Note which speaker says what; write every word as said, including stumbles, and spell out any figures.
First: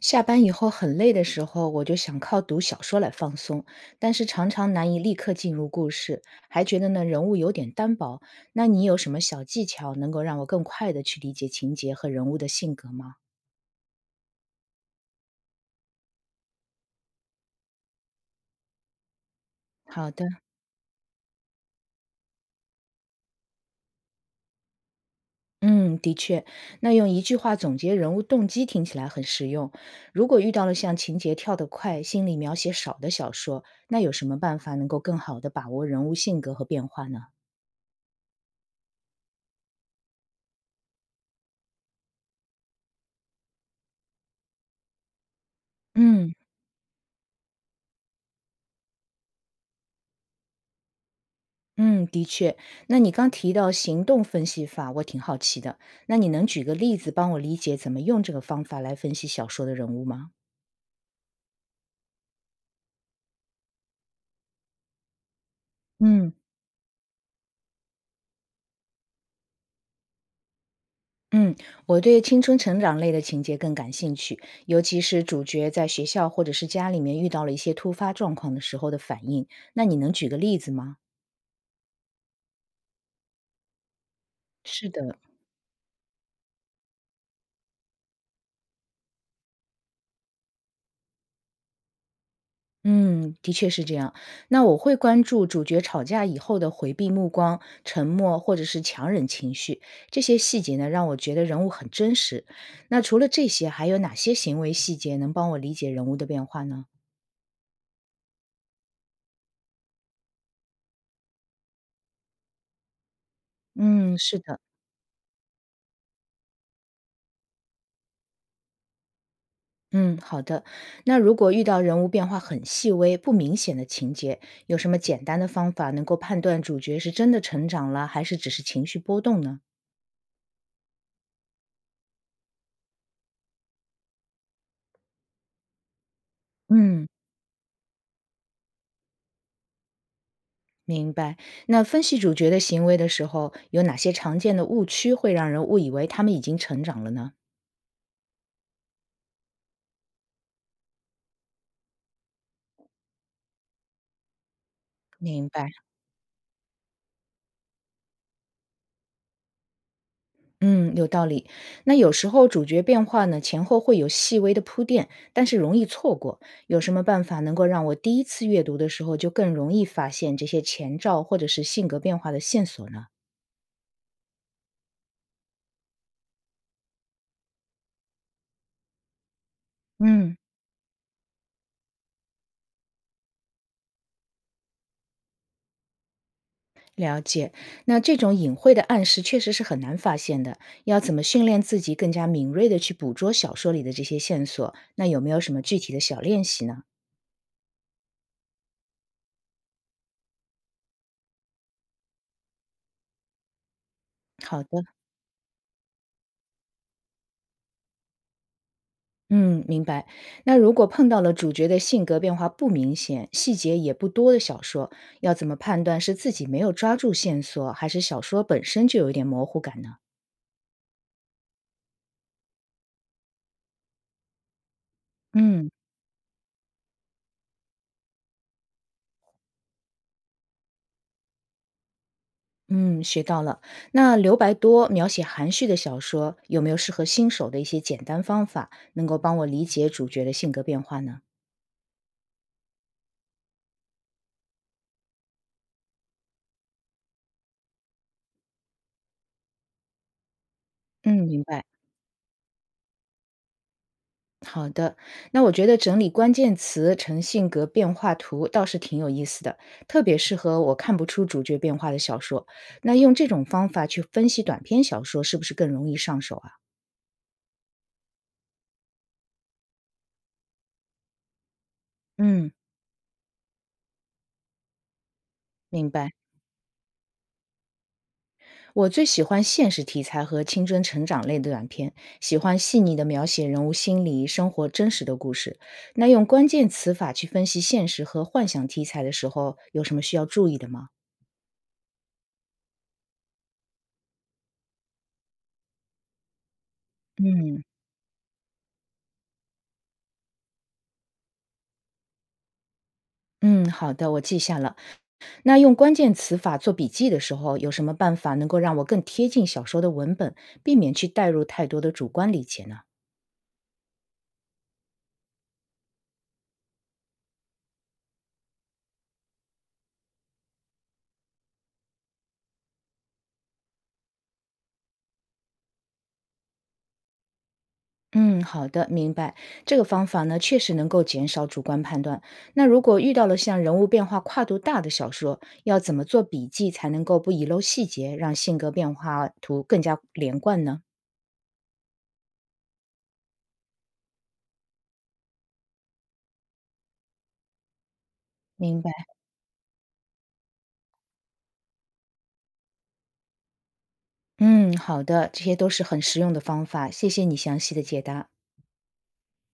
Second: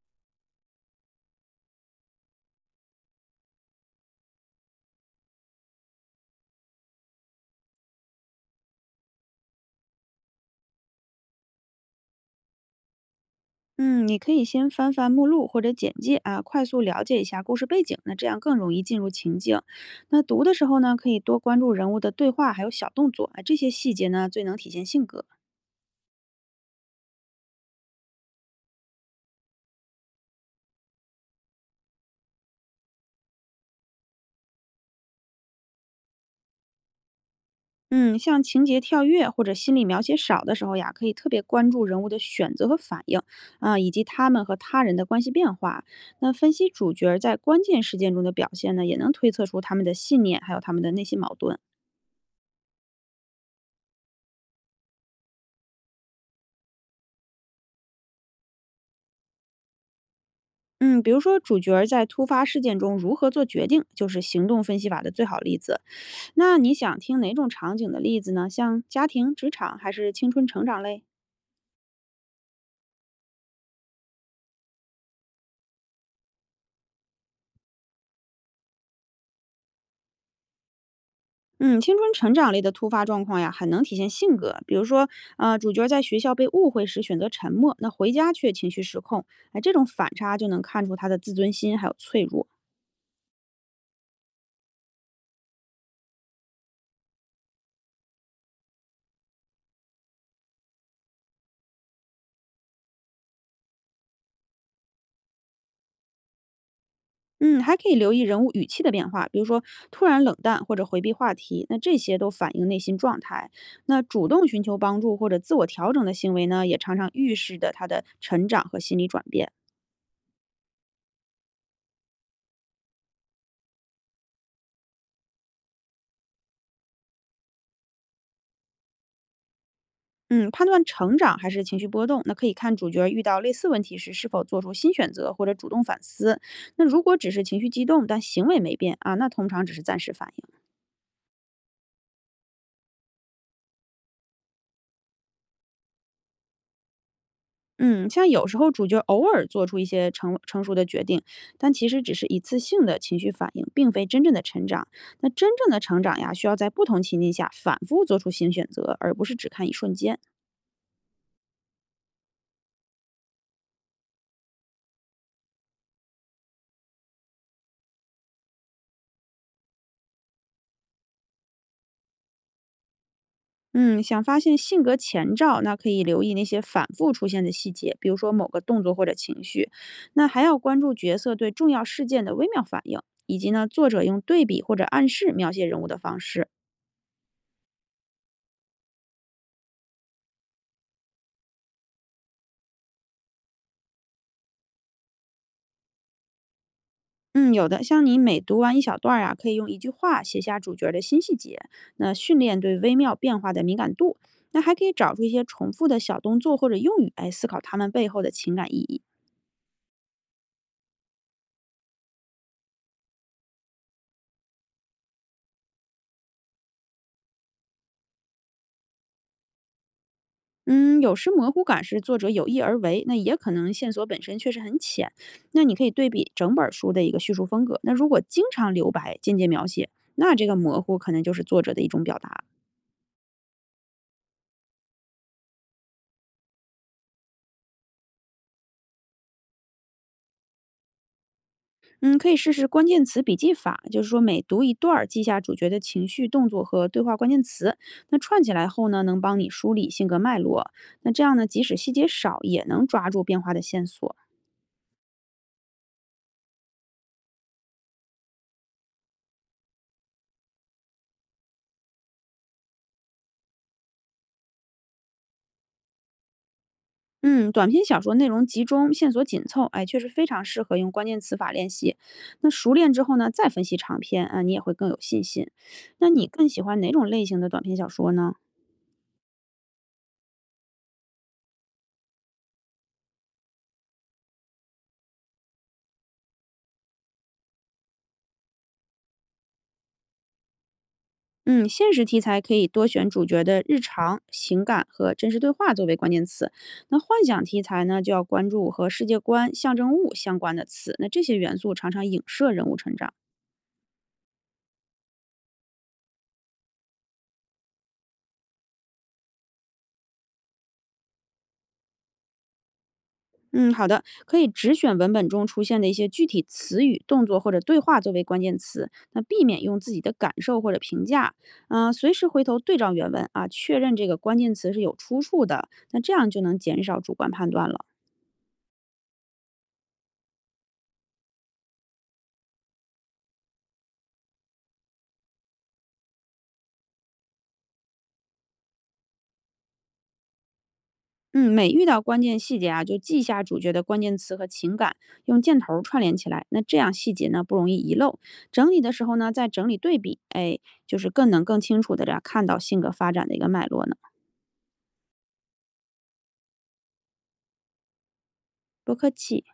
Speaker 1: 下班以后很累的时候，我就想靠读小说来放松，但是常常难以立刻进入故事，还觉得呢人物有点单薄。那你有什么小技巧能够让我更快的去理解情节和人物的性格吗？
Speaker 2: 嗯，你可以先翻翻目录或者简介啊，快速了解一下故事背景，那这样更容易进入情境。
Speaker 1: 好
Speaker 2: 那
Speaker 1: 的，
Speaker 2: 读的时候呢，可以多关注人物的对话，还有小动作啊，这些细节呢，最能体现性格。
Speaker 1: 嗯，的确，那用一句话总结人物动机听起来很实用。如果遇到了像情节跳得快、心理描写少的小说，那有什么办法能够更好的把握人物性格和变化呢？
Speaker 2: 嗯，像情节跳跃或者心理描写少的时候呀，可以特别关注人物的选择和反应啊，以及他们和他人的关系变化。那
Speaker 1: 嗯。
Speaker 2: 分析主角儿在关键事件中的表现呢，也能推测出他们的信念，还有他们的内心矛盾。
Speaker 1: 嗯，的确。那你刚提到行动分析法，我挺好奇的。那你能举个例子帮我理解怎么用这个方法来分析小说的人物吗？
Speaker 2: 嗯，比如说主角儿在突发事件中如何做决定，就是行动分析法的最好例子。
Speaker 1: 嗯，
Speaker 2: 那你想听哪种场景的例子呢？像家庭、职场还是青春成长类？
Speaker 1: 嗯，我对青春成长类的情节更感兴趣，尤其是主角在学校或者是家里面遇到了一些突发状况的时候的反应。那你能举个例子吗？
Speaker 2: 嗯，青春成长类的突发状况呀，很能体现性格。比如
Speaker 1: 是
Speaker 2: 说，
Speaker 1: 的，
Speaker 2: 呃，主角在学校被误会时选择沉默，那回家却情绪失控，哎，这种反差就能看出他的自尊心还有脆弱。
Speaker 1: 嗯，的确是这样。那我会关注主角吵架以后的回避目光、沉默或者是强忍情绪，这些细节呢，让我觉得人物很真实。那除了这些，还有哪些行为细节能帮我理解人物的变化呢？
Speaker 2: 嗯，还可以留意人物语气的变化，比如说突然冷淡或者回避话题，那这些都反映内心状态。那
Speaker 1: 嗯，
Speaker 2: 主
Speaker 1: 是
Speaker 2: 动
Speaker 1: 的。
Speaker 2: 寻求帮助或者自我调整的行为呢，也常常预示着他的成长和心理转变。
Speaker 1: 嗯，好的。那如果遇到人物变化很细微、不明显的情节，有什么简单的方法能够判断主角是真的成长了，还是只是情绪波动呢？
Speaker 2: 嗯，判断成长还是情绪波动，那可以看主角遇到类似问题时是否做出新选择或者主动反思。那如
Speaker 1: 嗯。
Speaker 2: 果只是情绪激动，但行为没变啊，那通常只是暂时反应。
Speaker 1: 明白。那分析主角的行为的时候，有哪些常见的误区会让人误以为他们已经成长了呢？
Speaker 2: 嗯，像有时候主角偶尔做出一些成成熟的决定，但其实只是一次性的情绪反应，并非真正的成长。那
Speaker 1: 明
Speaker 2: 真正
Speaker 1: 白，
Speaker 2: 的成长呀，需要在不同情境下反复做出新选择，而不是只看一瞬间。
Speaker 1: 嗯，有道理。那有时候主角变化呢，前后会有细微的铺垫，但是容易错过。有什么办法能够让我第一次阅读的时候就更容易发现这些前兆或者是性格变化的线索呢？
Speaker 2: 嗯，想发现性格前兆，那可以留意那些反复出现的细节，比如说某个动作或者情绪。那
Speaker 1: 嗯，
Speaker 2: 还要关注角色对重要事件的微妙反应，以及呢作者用对比或者暗示描写人物的方式。
Speaker 1: 了解，那这种隐晦的暗示确实是很难发现的。要怎么训练自己更加敏锐的去捕捉小说里的这些线索？那有没有什么具体的小练习呢？
Speaker 2: 嗯，有的，像你每读完一小段儿啊，可以用一句话写下主角儿的新细节，那训练对微妙变化的敏感度。那
Speaker 1: 好
Speaker 2: 还
Speaker 1: 的，
Speaker 2: 可以找出一些重复的小动作或者用语，哎，思考他们背后的情感意义。
Speaker 1: 嗯，明白。那如果碰到了主角的性格变化不明显、细节也不多的小说，要怎么判断是自己没有抓住线索，还是小说本身就有一点模糊感呢？
Speaker 2: 嗯，有时模糊感是作者有意而为，那也可能线索本身确实很浅。那
Speaker 1: 嗯。
Speaker 2: 你可以对比整本儿书的一个叙述风格，那如果经常留白、间接描写，那这个模糊可能就是作者的一种表达了。
Speaker 1: 嗯，学到了。那留白多描写含蓄的小说，有没有适合新手的一些简单方法，能够帮我理解主角的性格变化呢？
Speaker 2: 嗯，可以试试关键词笔记法，就是说每读一段儿，记下主角的情绪、动作和对话关键词。那串起来后呢，能帮你梳理性格脉络。那
Speaker 1: 嗯，
Speaker 2: 这样
Speaker 1: 明
Speaker 2: 呢，即
Speaker 1: 白。
Speaker 2: 使细节少，也能抓住变化的线索。
Speaker 1: 好的，那我觉得整理关键词成性格变化图倒是挺有意思的，特别适合我看不出主角变化的小说。那用这种方法去分析短篇小说，是不是更容易上手啊？
Speaker 2: 嗯，短篇小说内容集中，线索紧凑，哎，确实非常适合用关键词法练习。那
Speaker 1: 嗯，
Speaker 2: 熟练之后呢，再分析长篇啊，你也会更有信心。
Speaker 1: 明
Speaker 2: 那
Speaker 1: 白。
Speaker 2: 你更喜欢哪种类型的短篇小说呢？
Speaker 1: 我最喜欢现实题材和青春成长类的短片，喜欢细腻的描写人物心理、生活真实的故事。那用关键词法去分析现实和幻想题材的时候，有什么需要注意的吗？
Speaker 2: 嗯，现实题材可以多选主角的日常、情感和真实对话作为关键词。那幻想题
Speaker 1: 嗯，
Speaker 2: 材呢，就要关注和世界观、象征物相关的词。那这些元素常常影射人物成长。
Speaker 1: 嗯，好的，我记下了。那用关键词法做笔记的时候，有什么办法能够让我更贴近小说的文本，避免去带入太多的主观理解呢？
Speaker 2: 嗯，好的，可以只选文本中出现的一些具体词语、动作或者对话作为关键词，那避免用自己的感受或者评价。嗯、随时回头对照原文啊，确认这个关键词是有出处的。那这样就能减少主观判断了。
Speaker 1: 嗯，好的，明白。这个方法呢，确实能够减少主观判断。那如果遇到了像人物变化跨度大的小说，要怎么做笔记才能够不遗漏细节，让性格变化图更加连贯呢？
Speaker 2: 嗯，每遇到关键细节啊，就记下主角的关键词和情感，用箭头儿串联起来。那这样细节呢不容易遗漏。整
Speaker 1: 明
Speaker 2: 理
Speaker 1: 白。
Speaker 2: 的时候呢，再整理对比，哎，就是更能更清楚的这样看到性格发展的一个脉络呢。
Speaker 1: 嗯，好的，这些都是很实用的方法，谢谢你详细的解答。
Speaker 2: 不客气。